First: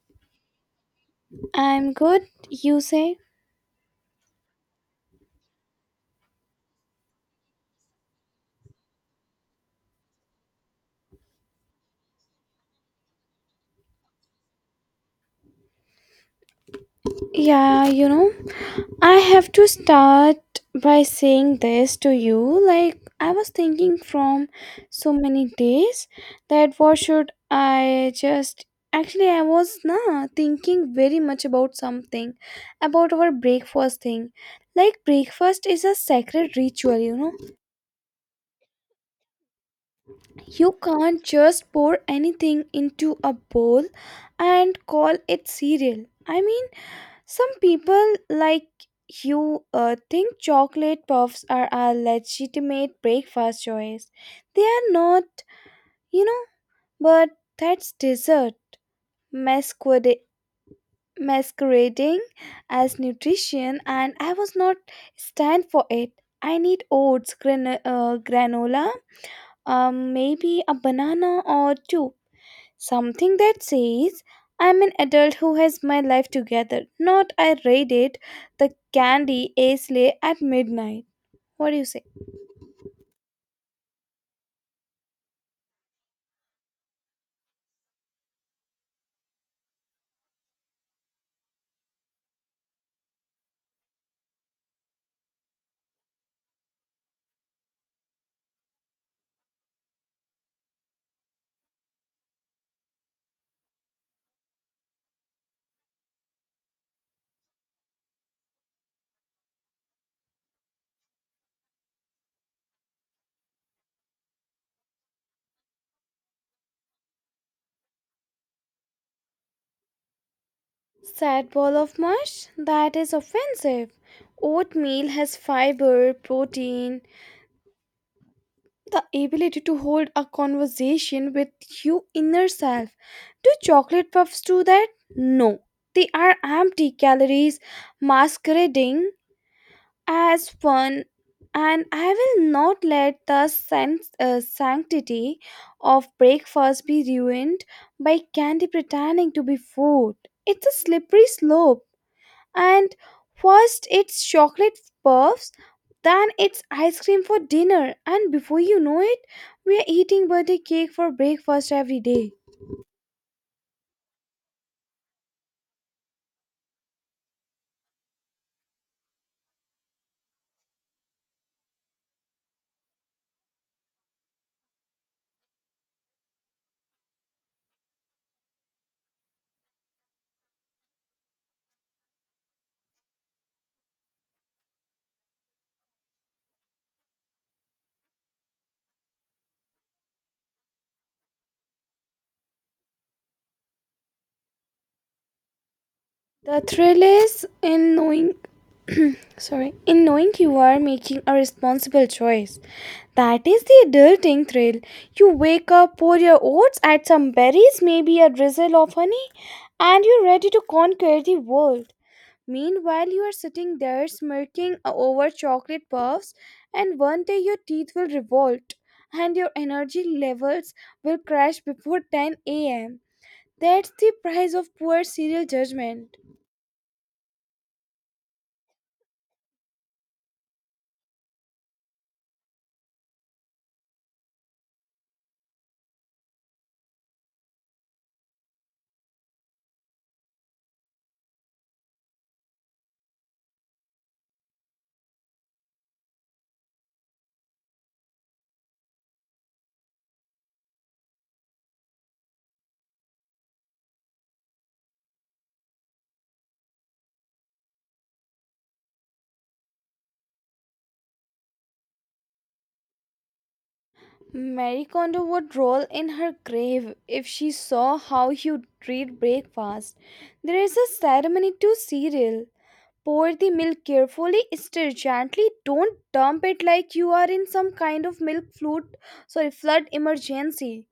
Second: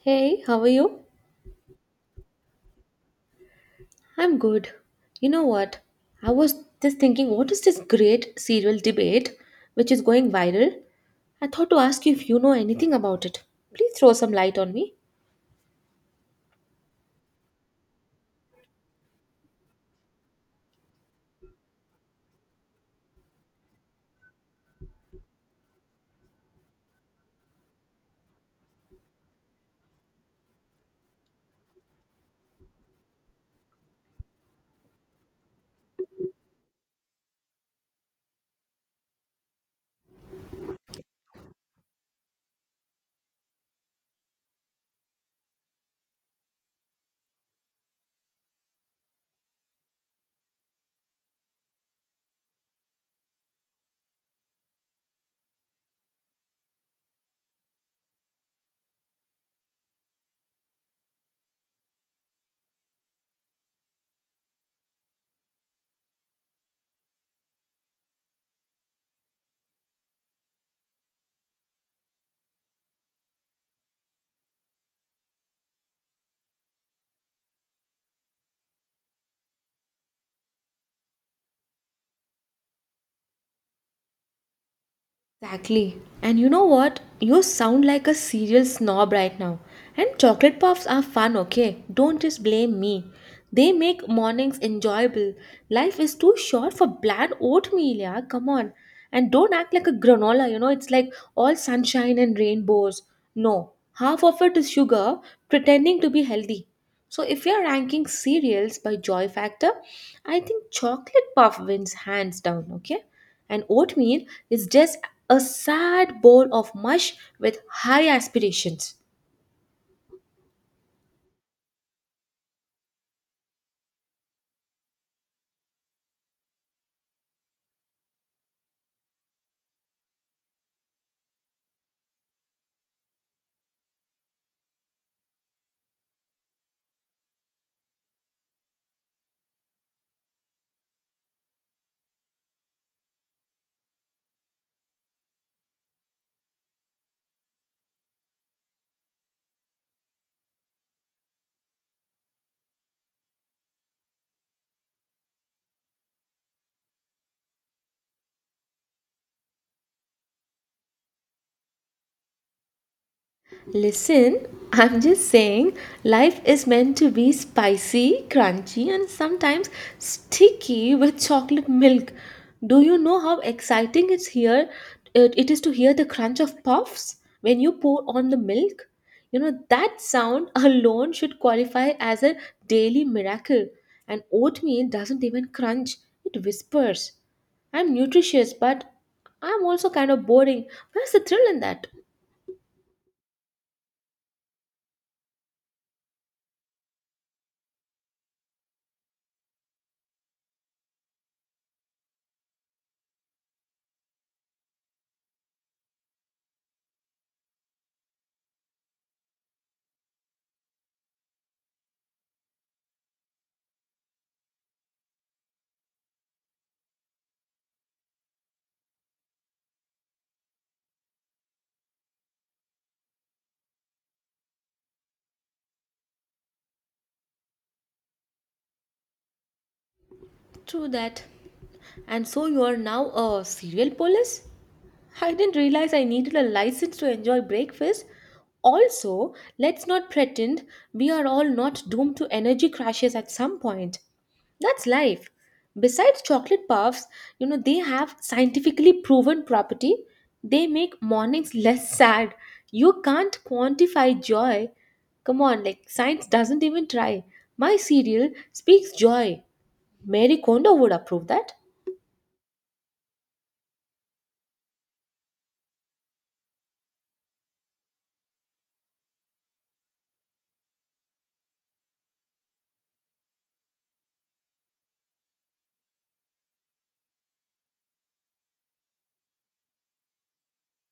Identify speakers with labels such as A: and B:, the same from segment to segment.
A: Hey, how are you?
B: I'm good, you say?
A: I'm good. You know what? I was just thinking, what is this great serial debate which is going viral? I thought to ask you if you know anything about it. Please throw some light on me.
B: Yeah, I have to start by saying this to you. Like, I was thinking from so many days that what should I just. Actually, I was thinking very much about something about our breakfast thing. Like, breakfast is a sacred ritual, you know. You can't just pour anything into a bowl and call it cereal. I mean, some people like you think chocolate puffs are a legitimate breakfast choice. They are not, you know, but that's dessert masquerade- masquerading as nutrition, and I was not stand for it. I need oats, granola, maybe a banana or two, something that says, I'm an adult who has my life together, not I read it, the candy ace lay at midnight. What do you say?
A: Exactly. And you know what? You sound like a cereal snob right now. And chocolate puffs are fun, okay? Don't just blame me. They make mornings enjoyable. Life is too short for bland oatmeal, yeah? Come on. And don't act like a granola, you know? It's like all sunshine and rainbows. No, half of it is sugar pretending to be healthy. So if you're ranking cereals by joy factor, I think chocolate puff wins hands down, okay? And oatmeal is just a sad bowl of mush with high aspirations.
B: Sad ball of mush? That is offensive. Oatmeal has fiber, protein, the ability to hold a conversation with your inner self. Do chocolate puffs do that? No. They are empty calories masquerading as fun, and I will not let the sanctity of breakfast be ruined by candy pretending to be food. It's a slippery slope, and first it's chocolate puffs, then it's ice cream for dinner, and before you know it we're eating birthday cake for breakfast every day.
A: Listen, I'm just saying, life is meant to be spicy, crunchy, and sometimes sticky with chocolate milk. Do you know how exciting it's here? It is to hear the crunch of puffs when you pour on the milk. You know, that sound alone should qualify as a daily miracle. And oatmeal doesn't even crunch, it whispers. I'm nutritious, but I'm also kind of boring. Where's the thrill in that?
B: The thrill is in knowing sorry, in knowing you are making a responsible choice. That is the adulting thrill. You wake up, pour your oats, add some berries, maybe a drizzle of honey, and you're ready to conquer the world. Meanwhile, you are sitting there smirking over chocolate puffs, and one day your teeth will revolt and your energy levels will crash before 10 am. That's the price of poor serial judgment.
A: True that. And so you are now a cereal police? I didn't realize I needed a license to enjoy breakfast. Also, let's not pretend we are all not doomed to energy crashes at some point. That's life. Besides chocolate puffs, you know, they have scientifically proven property. They make mornings less sad. You can't quantify joy. Come on, like science doesn't even try. My cereal speaks joy. Mary Kondo would approve that.
B: Mary Kondo would roll in her grave if she saw how you treat breakfast. There is a ceremony to cereal. Pour the milk carefully, stir gently, don't dump it like you are in some kind of milk flood, sorry, flood emergency.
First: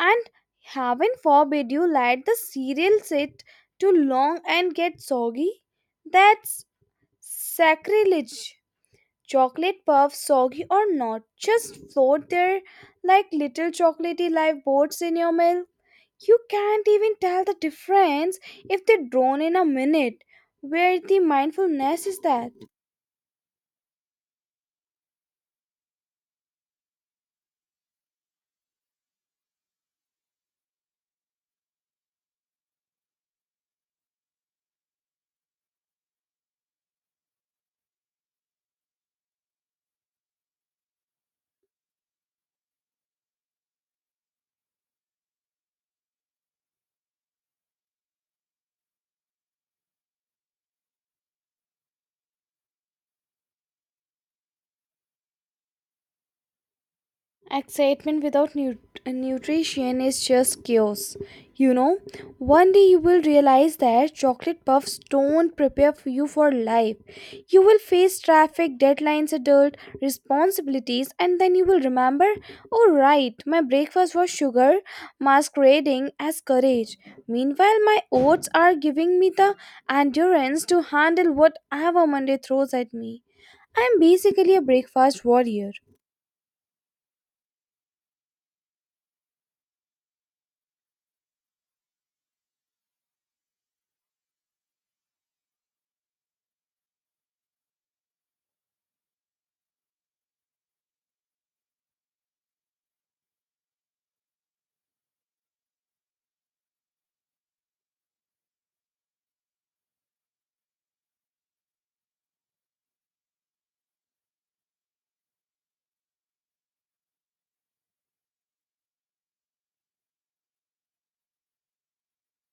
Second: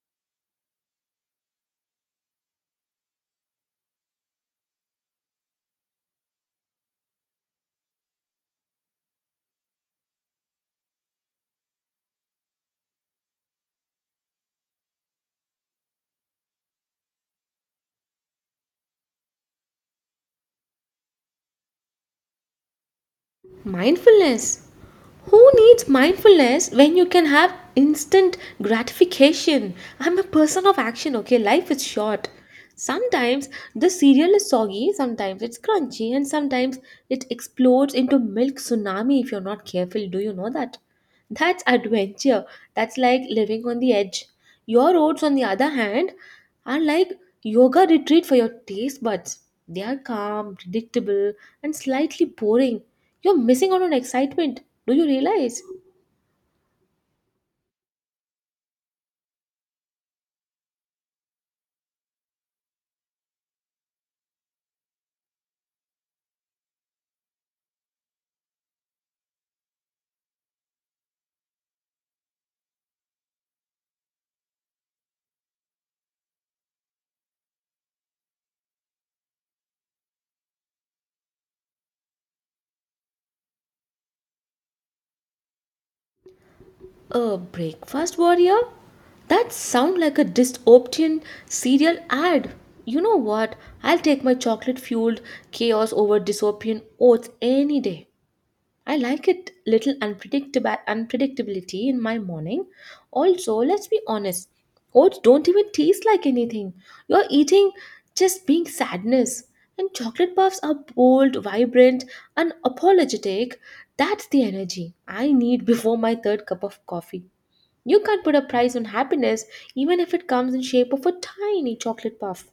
B: And heaven forbid you let the cereal sit too long and get soggy. That's sacrilege. Chocolate puffs, soggy or not, just float there like little chocolatey lifeboats in your milk. You can't even tell the difference if they drone in a minute. Where the mindfulness is that?
A: Mindfulness. Who needs mindfulness when you can have instant gratification? I'm a person of action, okay? Life is short. Sometimes the cereal is soggy, sometimes it's crunchy, and sometimes it explodes into milk tsunami if you're not careful. Do you know that? That's adventure. That's like living on the edge. Your oats, on the other hand, are like yoga retreat for your taste buds. They are calm, predictable, and slightly boring. You're missing out on excitement. Do you realize?
B: Excitement without nut nutrition is just chaos. You know, one day you will realize that chocolate puffs don't prepare for you for life. You will face traffic, deadlines, adult responsibilities, and then you will remember, oh, right, my breakfast was sugar masquerading as courage. Meanwhile, my oats are giving me the endurance to handle whatever Monday throws at me. I am basically a breakfast warrior.
A: A breakfast warrior? That sound like a dystopian cereal ad. You know what? I'll take my chocolate fueled chaos over dystopian oats any day. I like it little unpredictable unpredictability in my morning. Also, let's be honest, oats don't even taste like anything. You're eating just being sadness. And chocolate puffs are bold, vibrant, and apologetic. That's the energy I need before my third cup of coffee. You can't put a price on happiness even if it comes in shape of a tiny chocolate puff.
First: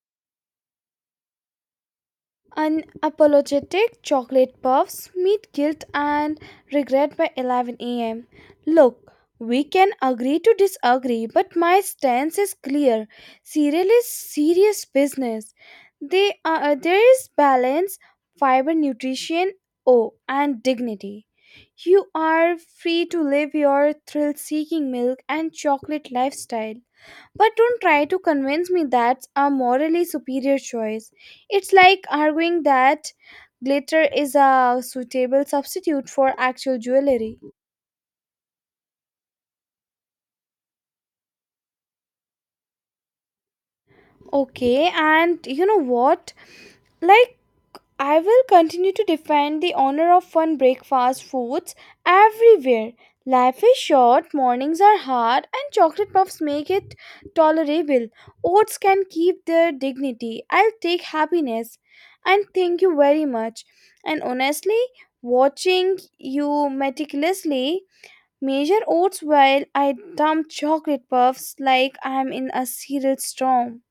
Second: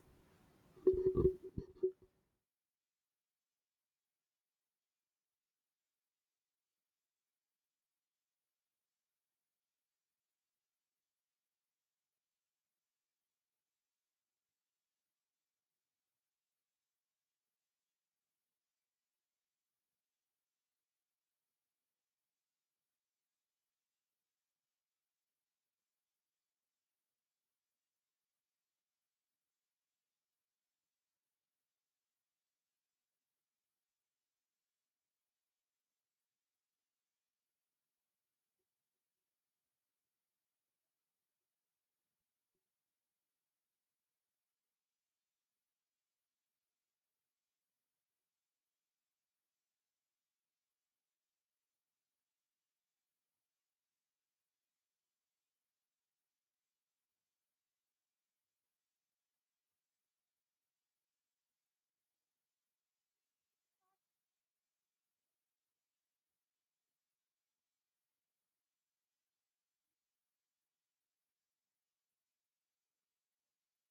B: Unapologetic chocolate puffs meet guilt and regret by 11 a.m. Look, we can agree to disagree, but my stance is clear. Cereal is serious business. There is balance, fiber, nutrition, oh, and dignity. You are free to live your thrill seeking milk and chocolate lifestyle. But don't try to convince me that's a morally superior choice. It's like arguing that glitter is a suitable substitute for actual jewelry. Okay, and you know what? Like, I will continue to defend the honor of fun breakfast foods everywhere. Life is short, mornings are hard, and chocolate puffs make it tolerable. Oats can keep their dignity. I'll take happiness. And thank you very much. And honestly, watching you meticulously measure oats while I dump chocolate puffs like I'm in a cereal storm.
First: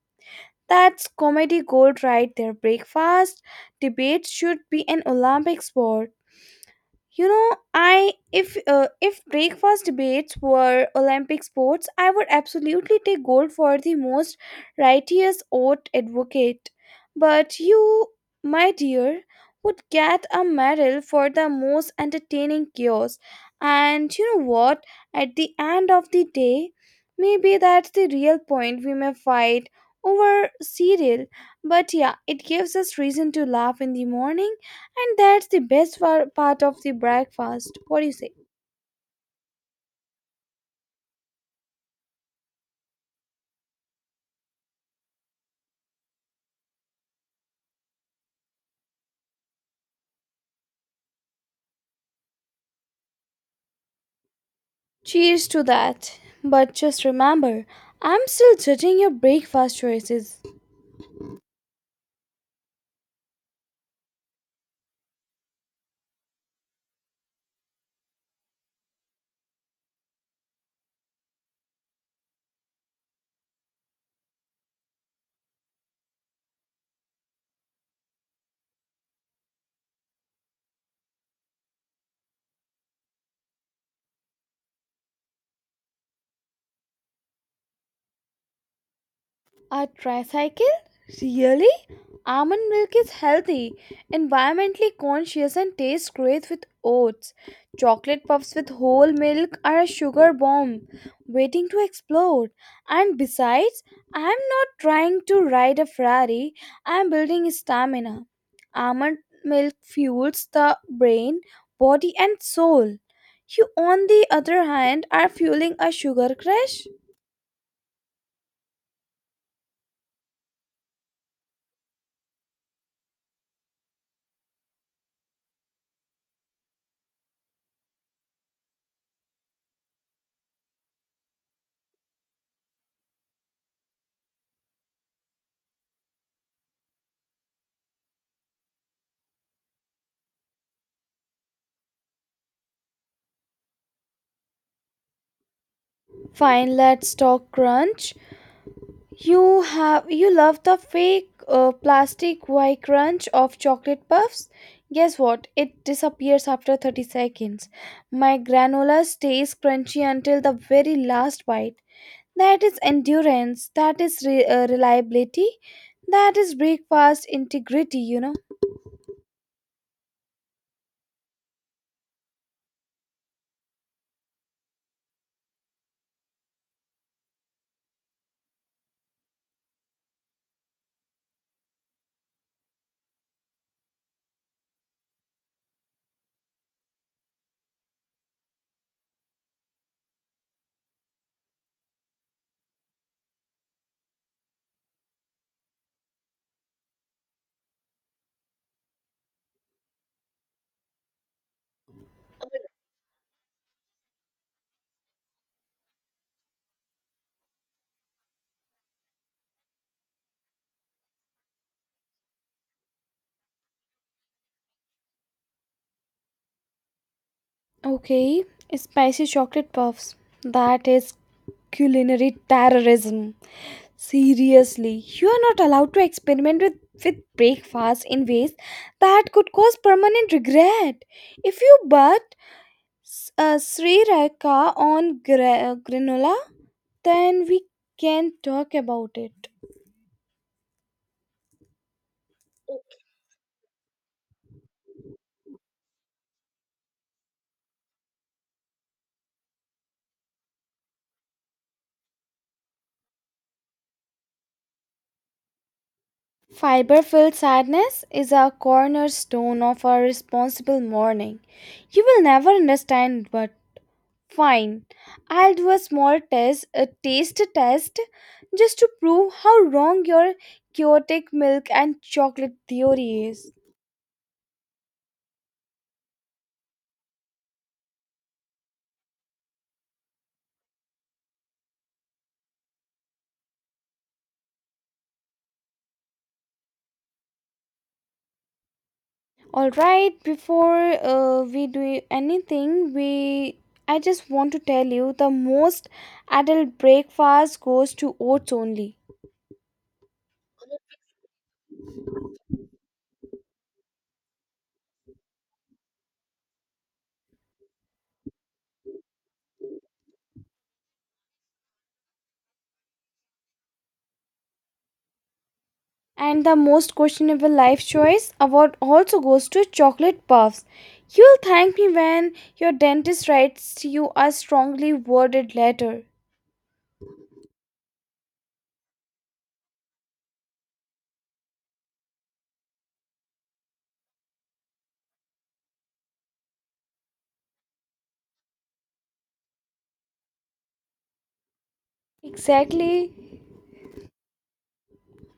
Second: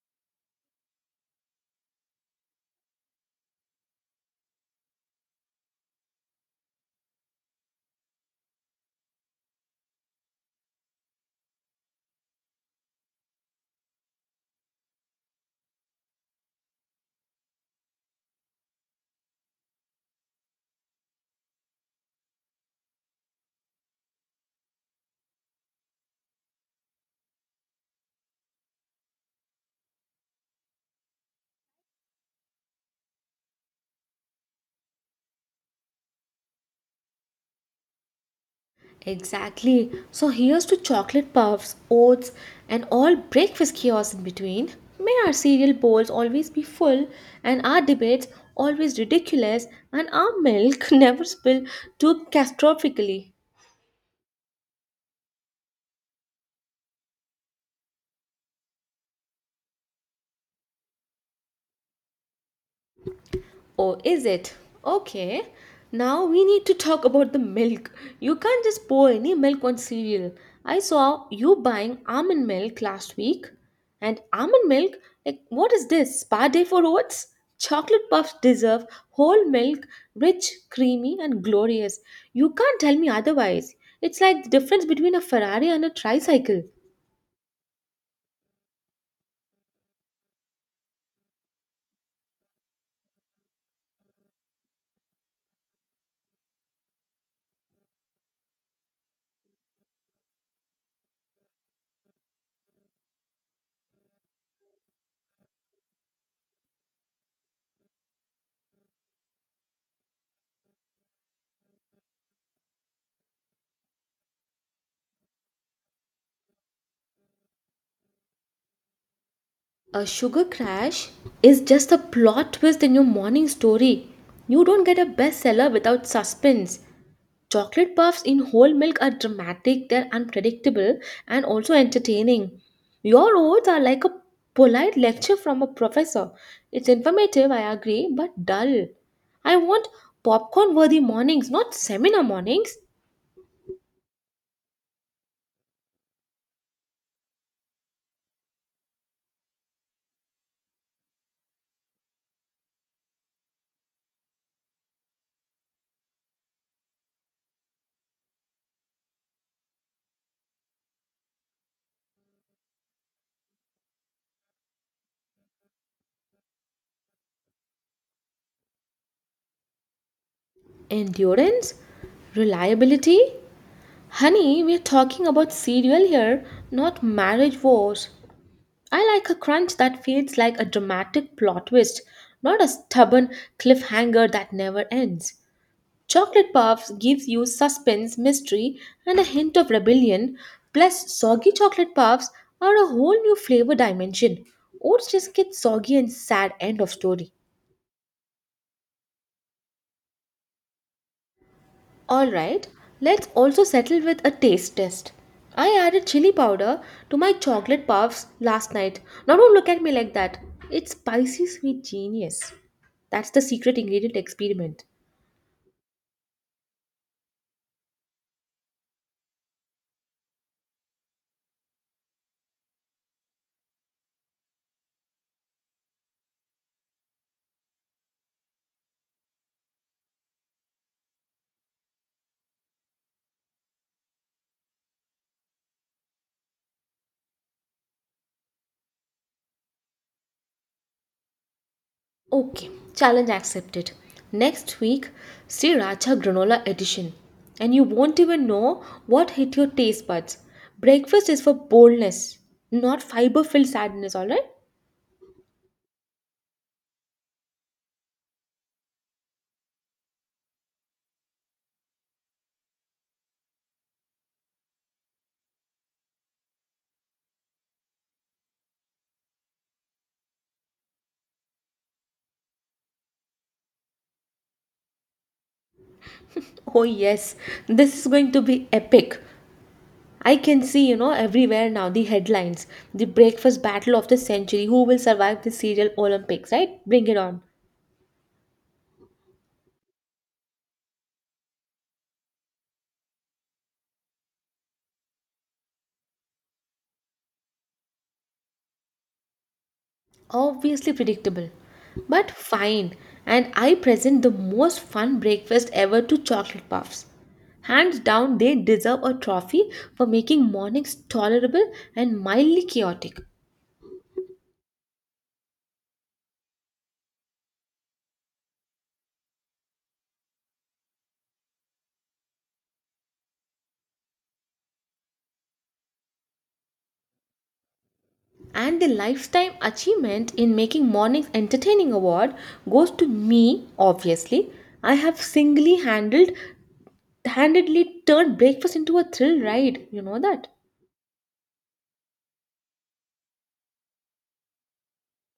B: That's comedy gold right there. Breakfast debates should be an Olympic sport. You know, I if breakfast debates were Olympic sports, I would absolutely take gold for the most righteous oath advocate. But you, my dear, would get a medal for the most entertaining chaos. And you know what? At the end of the day, maybe that's the real point. We may fight over cereal, but yeah, it gives us reason to laugh in the morning, and that's the part of the breakfast. What do you say?
A: Exactly. So here's to chocolate puffs, oats, and all breakfast chaos in between. May our cereal bowls always be full, and our debates always ridiculous, and our milk never spill too catastrophically.
B: Cheers to that. But just remember, I'm still judging your breakfast choices.
A: Oh, is it? Okay. Now we need to talk about the milk. You can't just pour any milk on cereal. I saw you buying almond milk last week. And almond milk? Like, what is this? Spa day for oats? Chocolate puffs deserve whole milk, rich, creamy, and glorious. You can't tell me otherwise. It's like the difference between a Ferrari and a tricycle.
B: A tricycle? Really? Almond milk is healthy, environmentally conscious, and tastes great with oats. Chocolate puffs with whole milk are a sugar bomb waiting to explode. And besides, I am not trying to ride a Ferrari, I am building stamina. Almond milk fuels the brain, body, and soul. You, on the other hand, are fueling a sugar crash.
A: A sugar crash is just a plot twist in your morning story. You don't get a bestseller without suspense. Chocolate puffs in whole milk are dramatic, they're unpredictable, and also entertaining. Your oats are like a polite lecture from a professor. It's informative, I agree, but dull. I want popcorn worthy mornings, not seminar mornings.
B: Fine, let's talk crunch. You love the fake plastic white crunch of chocolate puffs? Guess what? It disappears after 30 seconds. My granola stays crunchy until the very last bite. That is endurance. That is reliability. That is breakfast integrity.
A: Endurance? Reliability? Honey, we're talking about cereal here, not marriage wars. I like a crunch that feels like a dramatic plot twist, not a stubborn cliffhanger that never ends. Chocolate puffs gives you suspense, mystery, and a hint of rebellion. Plus, soggy chocolate puffs are a whole new flavor dimension. Oats just get soggy and sad end of story. Alright, let's also settle with a taste test. I added chili powder to my chocolate puffs last night. Now don't look at me like that. It's spicy sweet genius. That's the secret ingredient experiment.
B: Okay, spicy chocolate puffs. That is culinary terrorism. Seriously, you are not allowed to experiment with breakfast in ways that could cause permanent regret. If you but Sri Raka on granola, then we can talk about it.
A: Okay, challenge accepted. Next week, Sriracha Granola Edition. And you won't even know what hit your taste buds. Breakfast is for boldness, not fiber filled sadness, alright?
B: Fiber filled sadness is a cornerstone of our responsible morning. You will never understand but. Fine, I'll do a small test, a taste test, just to prove how wrong your chaotic milk and chocolate theory is.
A: Oh, yes, this is going to be epic. I can see, you know, everywhere now the headlines, the breakfast battle of the century, who will survive the cereal Olympics, right? Bring it on.
B: Alright, before we do anything, we I just want to tell you the most adult breakfast goes to oats only.
A: Obviously predictable, but fine. And I present the most fun breakfast ever to chocolate puffs. Hands down, they deserve a trophy for making mornings tolerable and mildly chaotic.
B: And the most questionable life choice award also goes to chocolate puffs. You'll thank me when your dentist writes you a strongly worded letter.
A: And the lifetime achievement in making mornings entertaining award goes to me, obviously. I have singly handled handedly turned breakfast into a thrill ride. You know that?
B: Exactly,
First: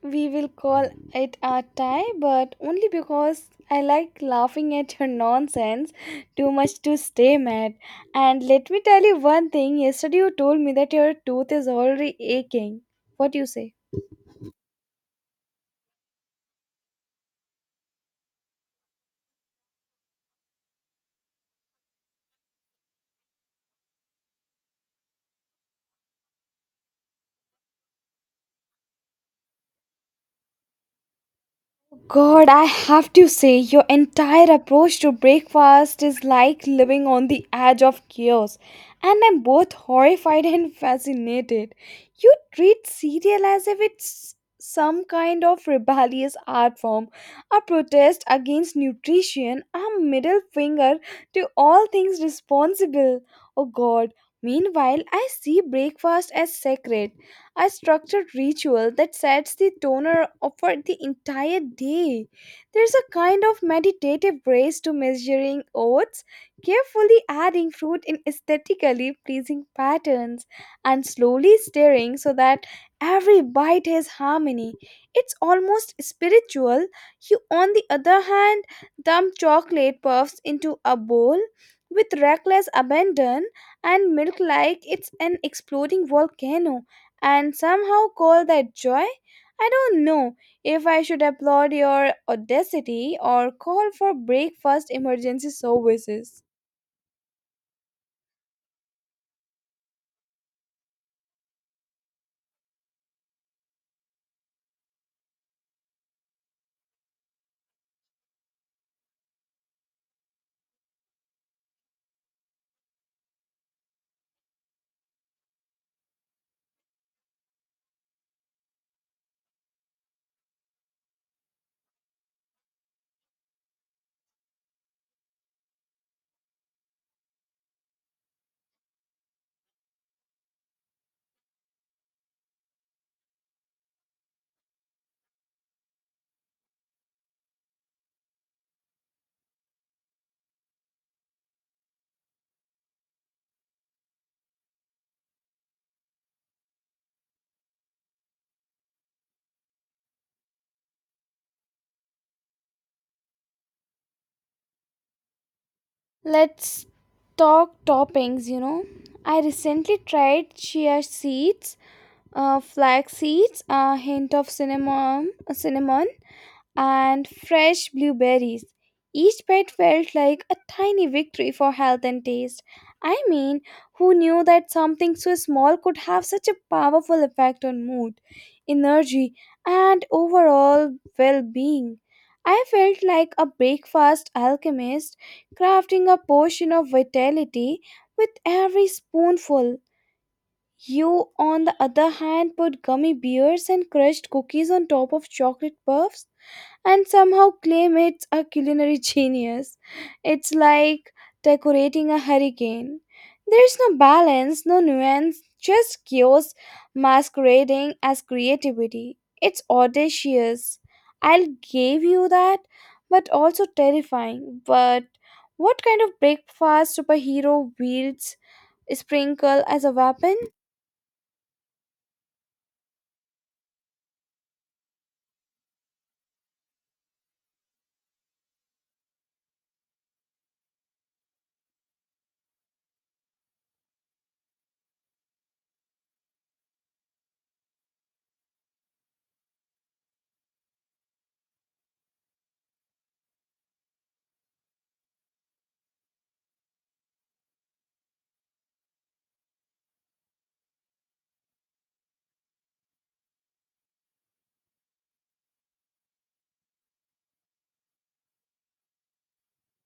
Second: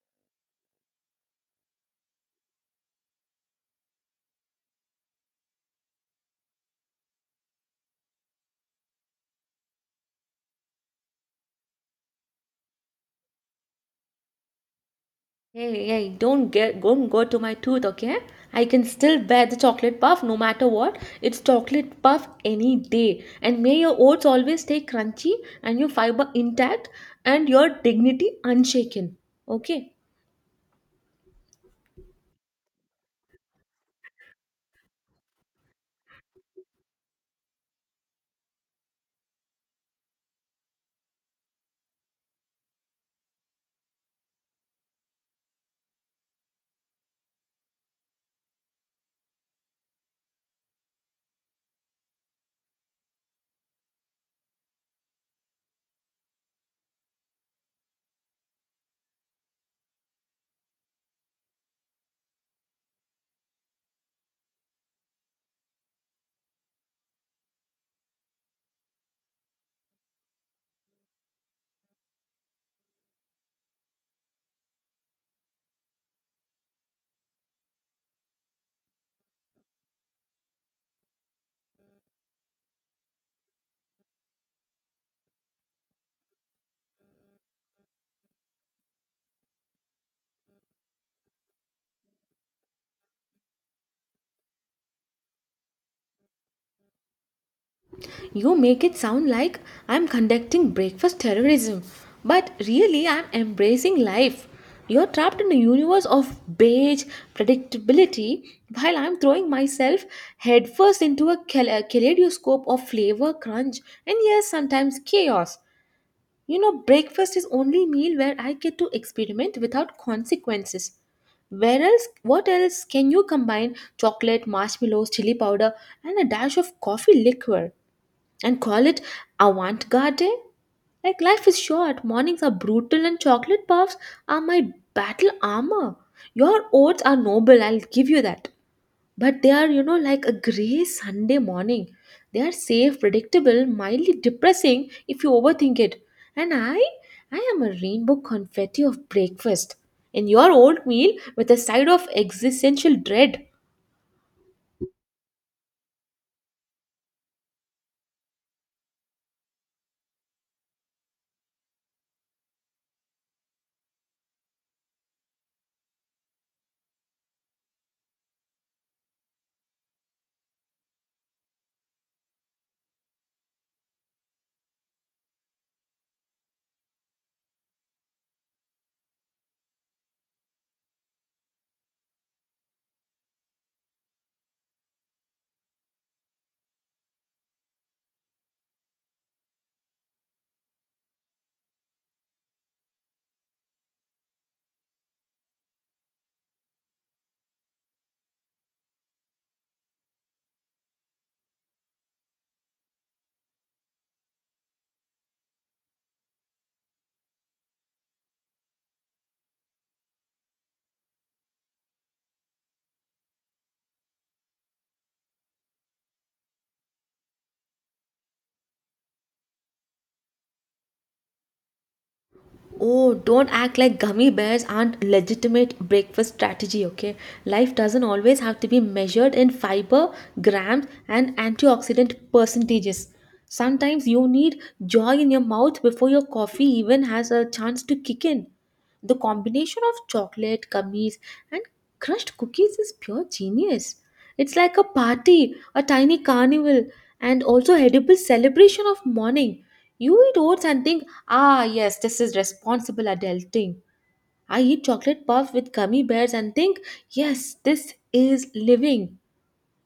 B: we will call it a tie, but only because I like laughing at your nonsense too much to stay mad. And let me tell you one thing, yesterday you told me that your tooth is already aching. What do you say?
A: Hey, hey, don't go to my tooth, okay? I can still bear the chocolate puff no matter what. It's chocolate puff any day. And may your oats always stay crunchy and your fiber intact and your dignity unshaken. Okay?
B: God, I have to say, your entire approach to breakfast is like living on the edge of chaos, and I'm both horrified and fascinated. You treat cereal as if it's some kind of rebellious art form, a protest against nutrition, a middle finger to all things responsible. Oh God, meanwhile, I see breakfast as sacred, a structured ritual that sets the toner up for the entire day. There's a kind of meditative grace to measuring oats, carefully adding fruit in aesthetically pleasing patterns, and slowly stirring so that every bite has harmony. It's almost spiritual. You, on the other hand, dump chocolate puffs into a bowl with reckless abandon and milk like it's an exploding volcano and somehow call that joy? I don't know if I should applaud your audacity or call for breakfast emergency services.
A: You make it sound like I'm conducting breakfast terrorism, but really I'm embracing life. You're trapped in a universe of beige predictability while I'm throwing myself headfirst into a kaleidoscope of flavor, crunch, and yes, sometimes chaos. You know, breakfast is only meal where I get to experiment without consequences. What else can you combine chocolate, marshmallows, chili powder, and a dash of coffee liqueur? And call it avant garde? Like, life is short, mornings are brutal, and chocolate puffs are my battle armor. Your oats are noble, I'll give you that. But they are, you know, like a grey Sunday morning. They are safe, predictable, mildly depressing if you overthink it. And I am a rainbow confetti of breakfast. And your oatmeal with a side of existential dread.
B: Let's talk toppings. I recently tried chia seeds, flax seeds, a hint of cinnamon and fresh blueberries. Each bite felt like a tiny victory for health and taste. I mean, who knew that something so small could have such a powerful effect on mood, energy, and overall well being? I felt like a breakfast alchemist crafting a potion of vitality with every spoonful. You, on the other hand, put gummy bears and crushed cookies on top of chocolate puffs and somehow claim it's a culinary genius. It's like decorating a hurricane. There's no balance, no nuance, just chaos masquerading as creativity. It's audacious. I'll give you that, but also terrifying. But what kind of breakfast superhero wields sprinkle as a weapon?
A: Oh, don't act like gummy bears aren't legitimate breakfast strategy, okay? Life doesn't always have to be measured in fiber, grams, and antioxidant percentages. Sometimes you need joy in your mouth before your coffee even has a chance to kick in. The combination of chocolate, gummies, and crushed cookies is pure genius. It's like a party, a tiny carnival, and also edible celebration of morning. You eat oats and think, ah, yes, this is responsible adulting. I eat chocolate puffs with gummy bears and think, yes, this is living.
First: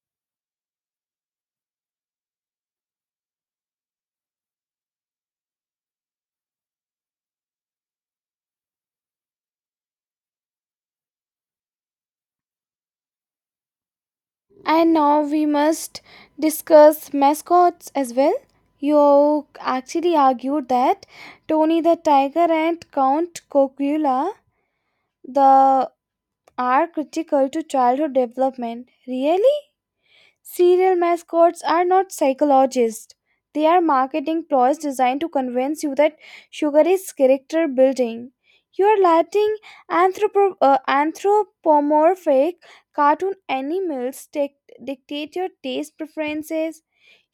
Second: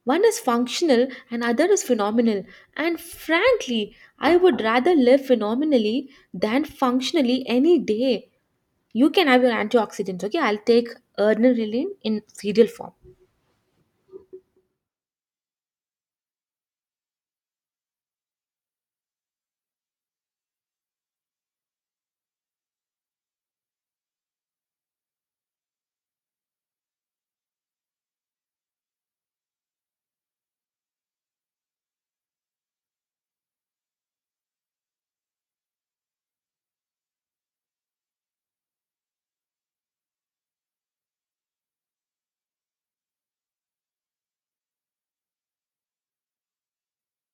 A: One is functional and other is phenomenal. And frankly, I would rather live phenomenally than functionally any day. You can have your antioxidants, okay? I'll take adrenaline in cereal form.
B: And now we must discuss mascots as well. You actually argued that Tony the Tiger and Count Cocula the are critical to childhood development. Really? Serial mascots are not psychologists. They are marketing ploys designed to convince you that sugar is character building. You are letting anthropomorphic cartoon animals dictate your taste preferences,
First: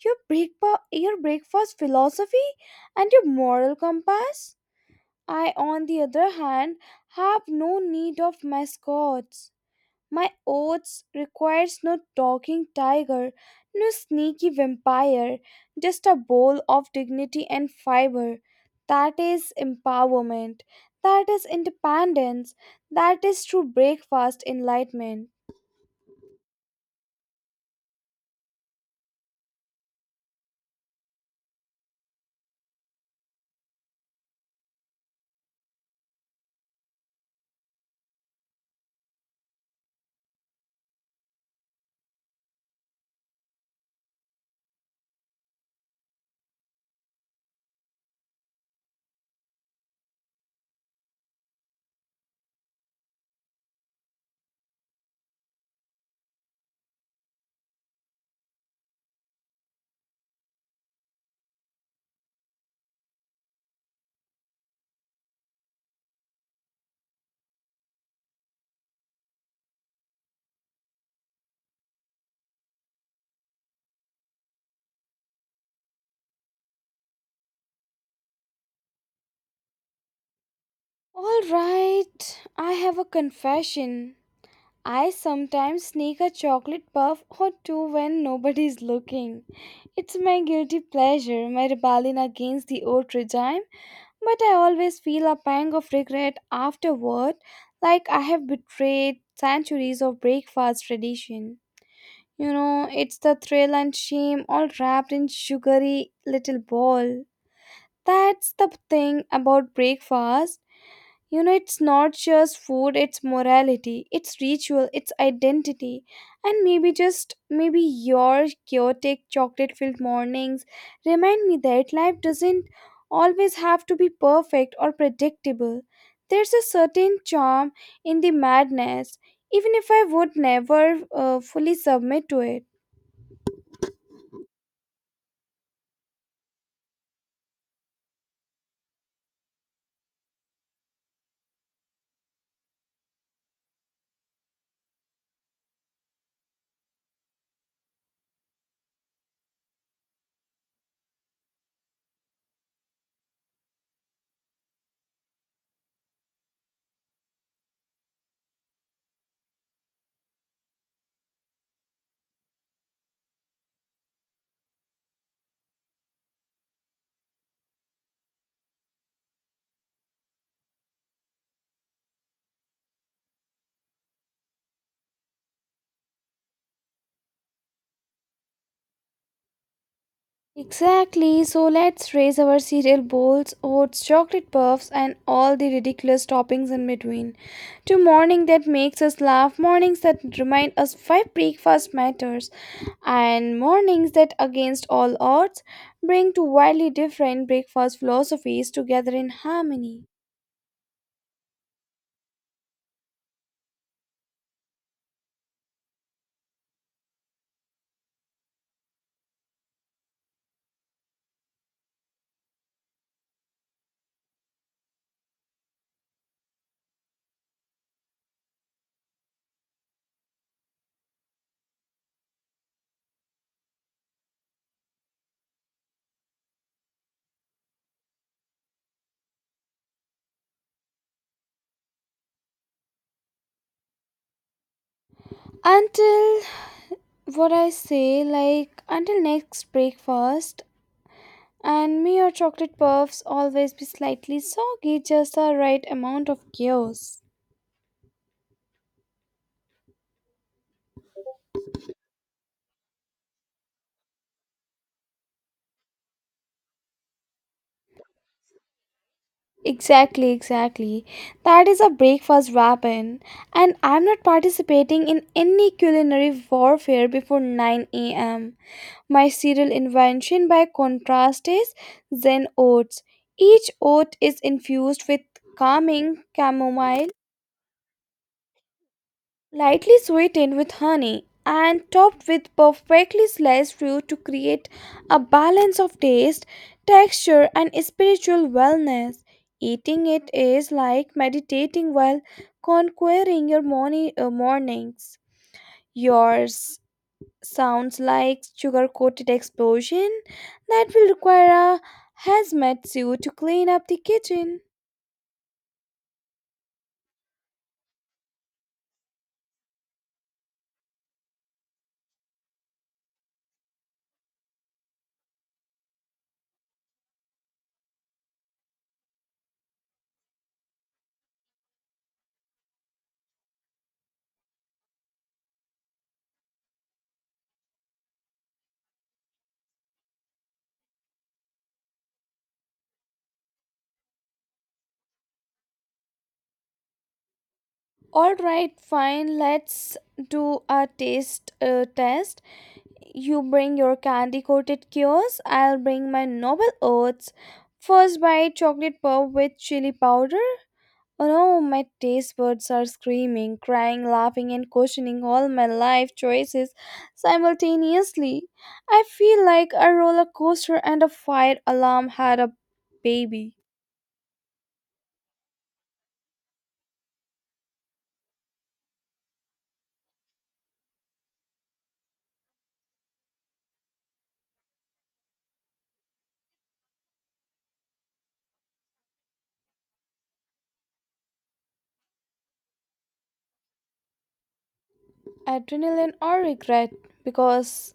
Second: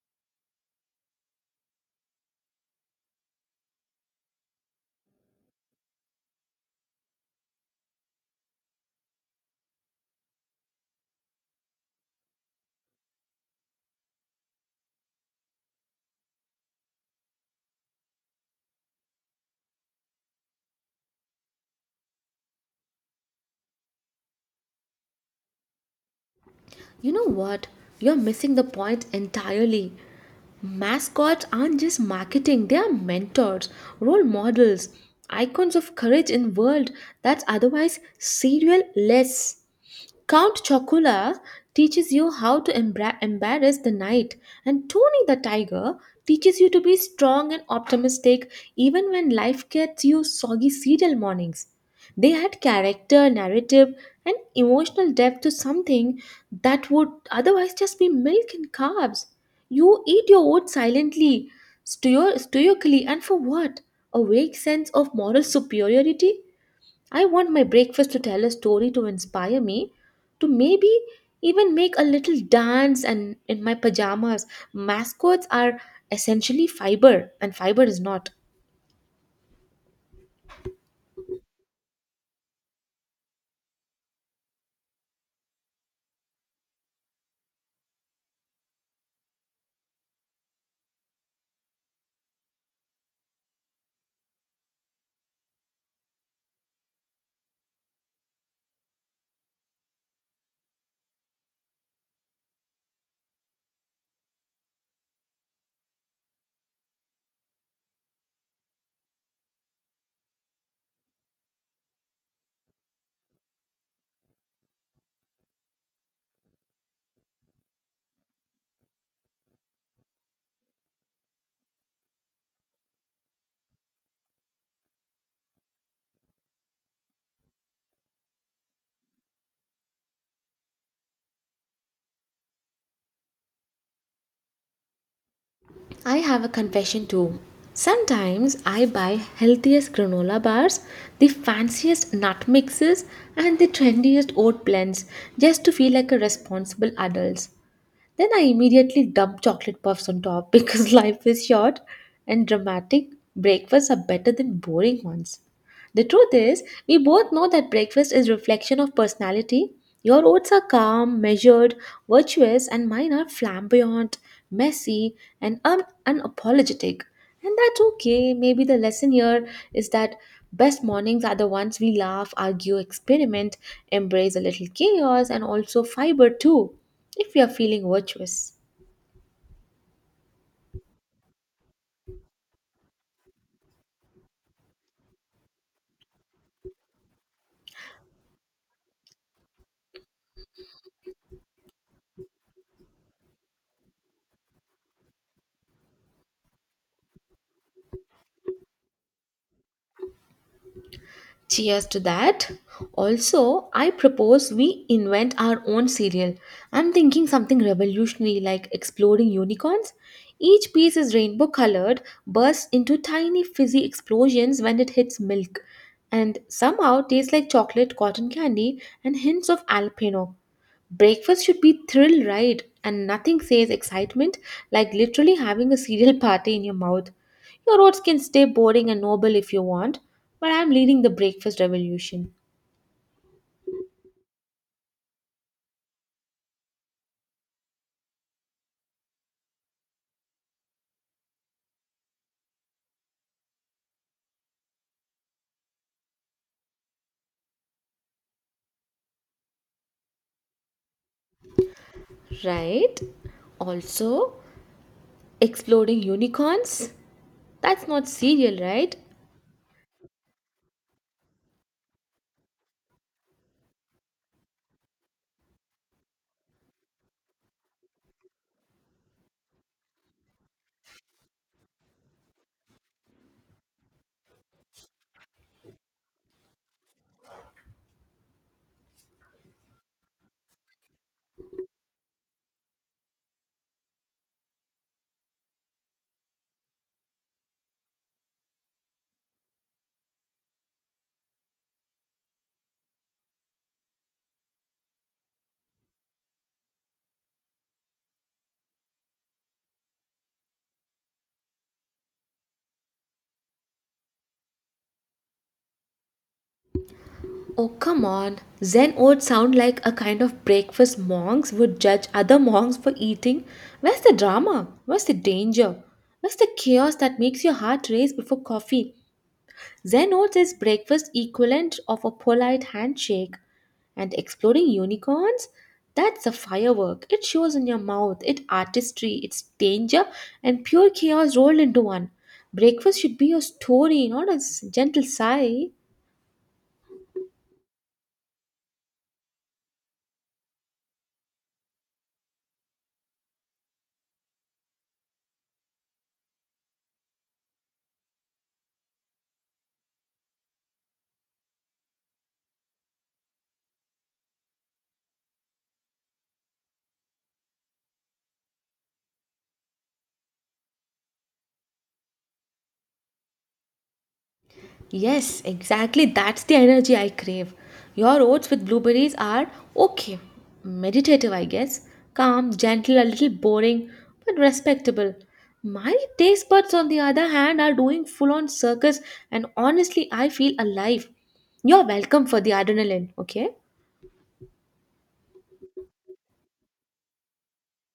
B: your breakfast philosophy, and your moral compass. I, on the other hand, have no need of mascots. My oaths requires no talking tiger, no sneaky vampire, just a bowl of dignity and fiber. That is empowerment. That is independence. That is true breakfast enlightenment.
A: You know what? You're missing the point entirely. Mascots aren't just marketing, they are mentors, role models, icons of courage in world that's otherwise serial less. Count Chocula teaches you how to embarrass the knight, and Tony the Tiger teaches you to be strong and optimistic even when life gets you soggy cereal mornings. They had character, narrative, and emotional depth to something that would otherwise just be milk and carbs. You eat your oats silently, stoically, and for what? A vague sense of moral superiority? I want my breakfast to tell a story to inspire me, to maybe even make a little dance and in my pajamas. Mascots are essentially fiber, and fiber is not.
B: All right, I have a confession. I sometimes sneak a chocolate puff or two when nobody's looking. It's my guilty pleasure, my rebellion against the old regime. But I always feel a pang of regret afterward, like I have betrayed centuries of breakfast tradition. You know, it's the thrill and shame all wrapped in sugary little ball. That's the thing about breakfast. You know, it's not just food, it's morality, it's ritual, it's identity. And maybe just maybe your chaotic chocolate filled mornings remind me that life doesn't always have to be perfect or predictable. There's a certain charm in the madness, even if I would never fully submit to it.
A: I have a confession too. Sometimes I buy healthiest granola bars, the fanciest nut mixes, and the trendiest oat blends just to feel like a responsible adult. Then I immediately dump chocolate puffs on top because life is short and dramatic breakfasts are better than boring ones. The truth is, we both know that breakfast is reflection of personality. Your oats are calm, measured, virtuous, and mine are flamboyant, messy, and unapologetic. And that's okay. Maybe the lesson here is that best mornings are the ones we laugh, argue, experiment, embrace a little chaos, and also fiber too, if we are feeling virtuous.
B: Exactly, so let's raise our cereal bowls, oats, chocolate puffs, and all the ridiculous toppings in between. To morning that makes us laugh, mornings that remind us why breakfast matters, and mornings that, against all odds, bring two wildly different breakfast philosophies together in harmony.
A: Cheers to that. Also, I propose we invent our own cereal. I'm thinking something revolutionary like exploding unicorns. Each piece is rainbow colored, bursts into tiny fizzy explosions when it hits milk, and somehow tastes like chocolate, cotton candy, and hints of alpino. Breakfast should be thrill ride and nothing says excitement like literally having a cereal party in your mouth. Your oats can stay boring and noble if you want, but I'm leading the breakfast revolution.
B: Until what I say, like until next breakfast. And may your chocolate puffs always be slightly soggy, just the right amount of chaos.
A: Right? Also, exploding unicorns? That's not cereal, right?
B: Exactly, exactly. That is a breakfast weapon, and I'm not participating in any culinary warfare before 9 a.m. My cereal invention, by contrast, is Zen Oats. Each oat is infused with calming chamomile, lightly sweetened with honey and topped with perfectly sliced fruit to create a balance of taste, texture, and spiritual wellness. Eating it is like meditating while conquering your morning, mornings. Yours sounds like sugar coated explosion that will require a hazmat suit to clean up the kitchen.
A: Oh, come on. Zen oats sound like a kind of breakfast monks would judge other monks for eating. Where's the drama? Where's the danger? Where's the chaos that makes your heart race before coffee? Zenno's is breakfast equivalent of a polite handshake. And exploding unicorns? That's a firework. It shows in your mouth, it artistry, it's danger, and pure chaos rolled into one. Breakfast should be a story, not gentle sigh.
B: All right, fine, let's do a taste test. You bring your candy coated cures, I'll bring my noble oats. First bite chocolate pop with chili powder. Oh no, my taste buds are screaming, crying, laughing, and questioning all my life choices simultaneously. I feel like a roller coaster and a fire alarm had a baby.
A: Yes, exactly. That's the energy I crave. Your oats with blueberries are okay, meditative, I guess. Calm, gentle, a little boring, but respectable. My taste buds, on the other hand, are doing full on circus, and honestly, I feel alive. You're welcome for the adrenaline, okay?
B: Adrenaline or regret, because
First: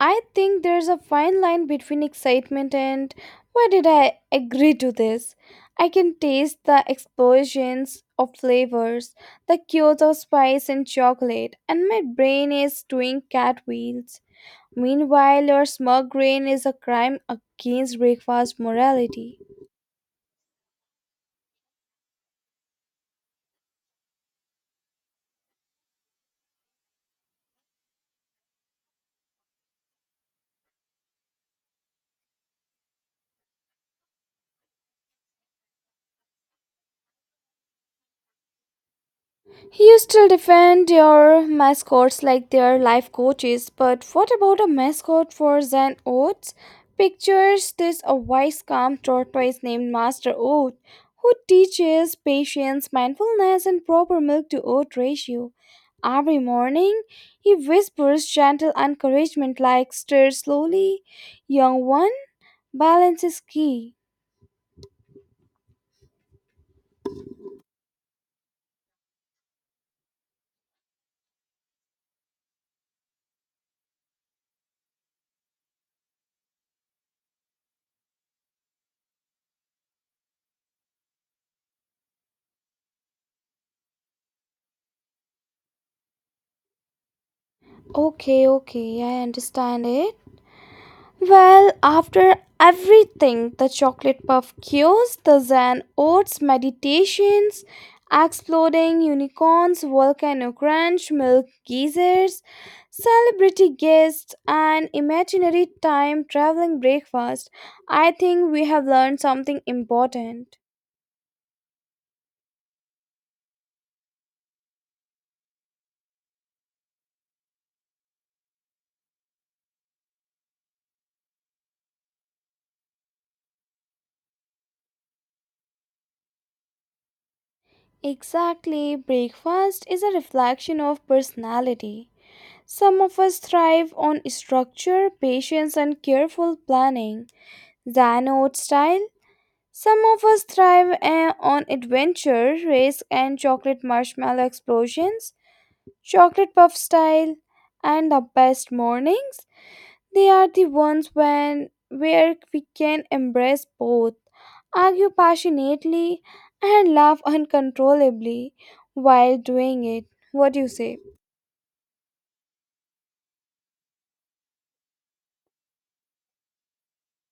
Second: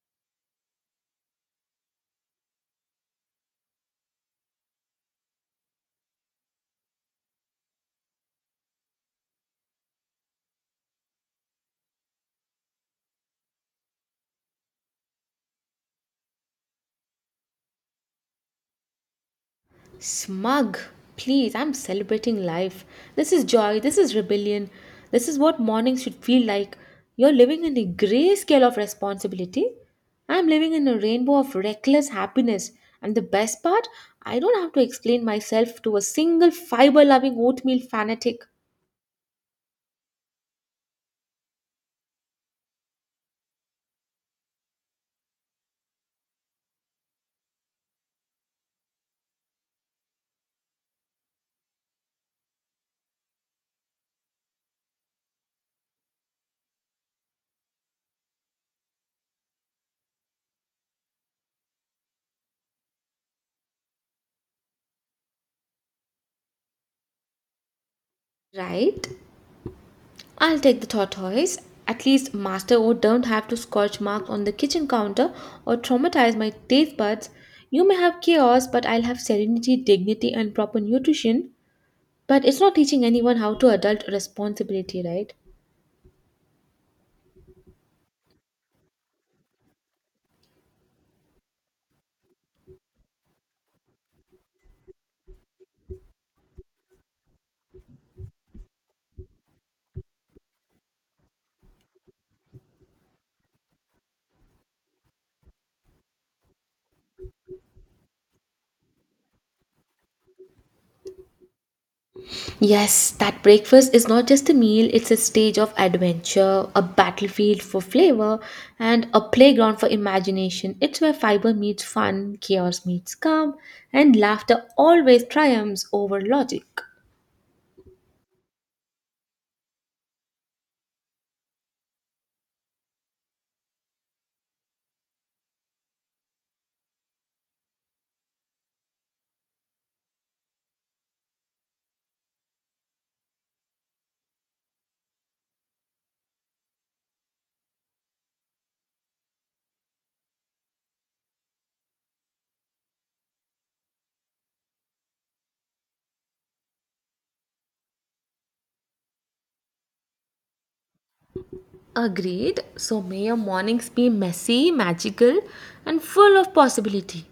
B: I think there's a fine line between excitement and why did I agree to this? I can taste the explosions of flavors, the cues of spice and chocolate, and my brain is doing cartwheels. Meanwhile, your smug brain is a crime against breakfast morality.
A: Smug. Please, I'm celebrating life. This is joy. This is rebellion. This is what mornings should feel like. You're living in a grayscale of responsibility. I'm living in a rainbow of reckless happiness. And the best part, I don't have to explain myself to a single fiber loving oatmeal fanatic,
B: You still defend your mascots like they're life coaches, but what about a mascot for Zen Oats? Pictures this, a wise, calm tortoise named Master Oat, who teaches patience, mindfulness, and proper milk to oat ratio. Every morning, he whispers gentle encouragement like, stir slowly, young one, balance is key.
A: right? I'll take the tortoise. At least Master O don't have to scorch marks on the kitchen counter or traumatize my taste buds. You may have chaos, but I'll have serenity, dignity, and proper nutrition. But it's not teaching anyone how to adult responsibility, right?
B: Okay, okay, I understand it. Well, after everything, the chocolate puff cures, the Zen oats meditations, exploding unicorns, volcano crunch, milk geysers, celebrity guests, and imaginary time traveling breakfast. I think we have learned something important.
A: Yes, that breakfast is not just a meal, it's a stage of adventure, a battlefield for flavor, and a playground for imagination. It's where fiber meets fun, chaos meets calm, and laughter always triumphs over logic.
B: Exactly, breakfast is a reflection of personality. Some of us thrive on structure, patience, and careful planning Xanaute style. Some of us thrive on adventure, risk, and chocolate marshmallow explosions. Chocolate puff style and the best mornings. They are the ones when where we can embrace both, argue passionately, and laugh uncontrollably while doing it. What do you say?
A: Agreed. So may your mornings be messy, magical, and full of possibility.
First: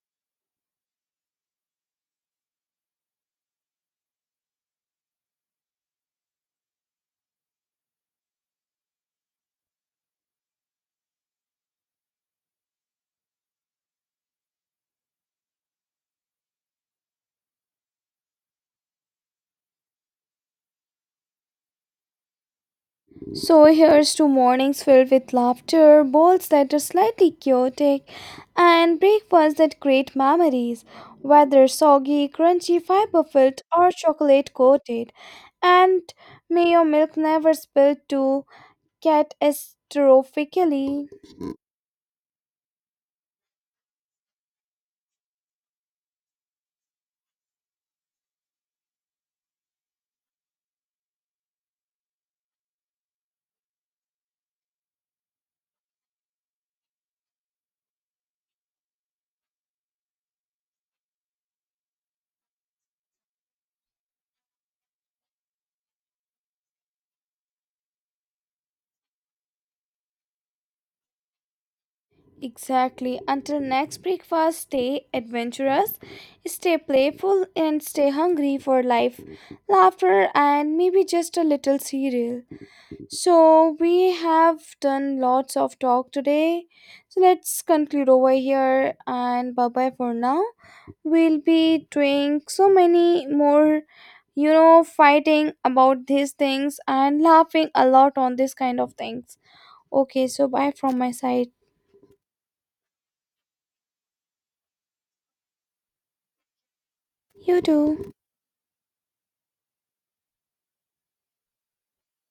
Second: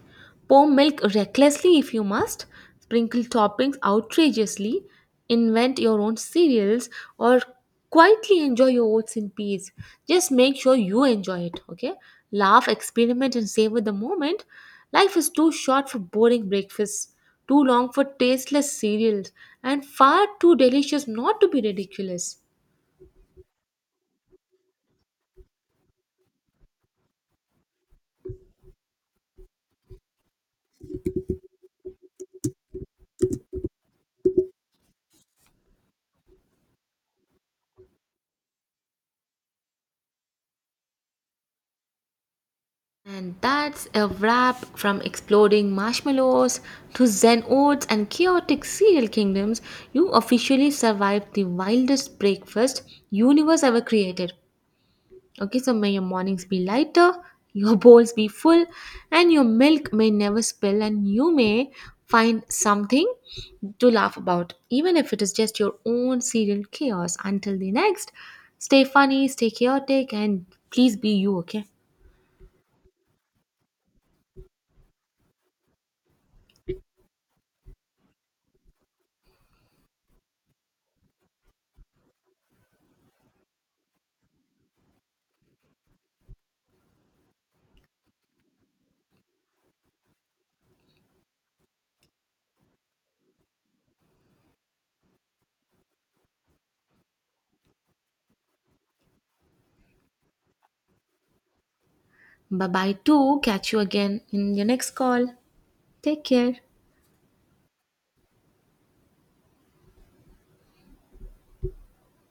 A: Pour milk recklessly if you must, sprinkle toppings outrageously, invent your own cereals, or quietly enjoy your oats in peace. Just make sure you enjoy it, okay? Laugh, experiment, and savor the moment. Life is too short for boring breakfasts, too long for tasteless cereals, and far too delicious not to be ridiculous.
B: So here's to mornings filled with laughter, bowls that are slightly chaotic, and breakfasts that create memories, whether soggy, crunchy, fiber filled, or chocolate coated. And may your milk never spill to catastrophically.
A: And that's a wrap from exploding marshmallows to Zen oats and chaotic cereal kingdoms. You officially survived the wildest breakfast universe ever created. Okay, so may your mornings be lighter, your bowls be full, and your milk may never spill, and you may find something to laugh about, even if it is just your own cereal chaos. Until the next, stay funny, stay chaotic, and please be you, okay?
B: Exactly. Until next breakfast, stay adventurous, stay playful, and stay hungry for life, laughter, and maybe just a little cereal. So we have done lots of talk today. So let's conclude over here and bye bye for now. We'll be doing so many more, you know, fighting about these things and laughing a lot on this kind of things. Okay, so bye from my side.
A: Bye bye, too. Catch you again in your next call. Take care.
B: You too.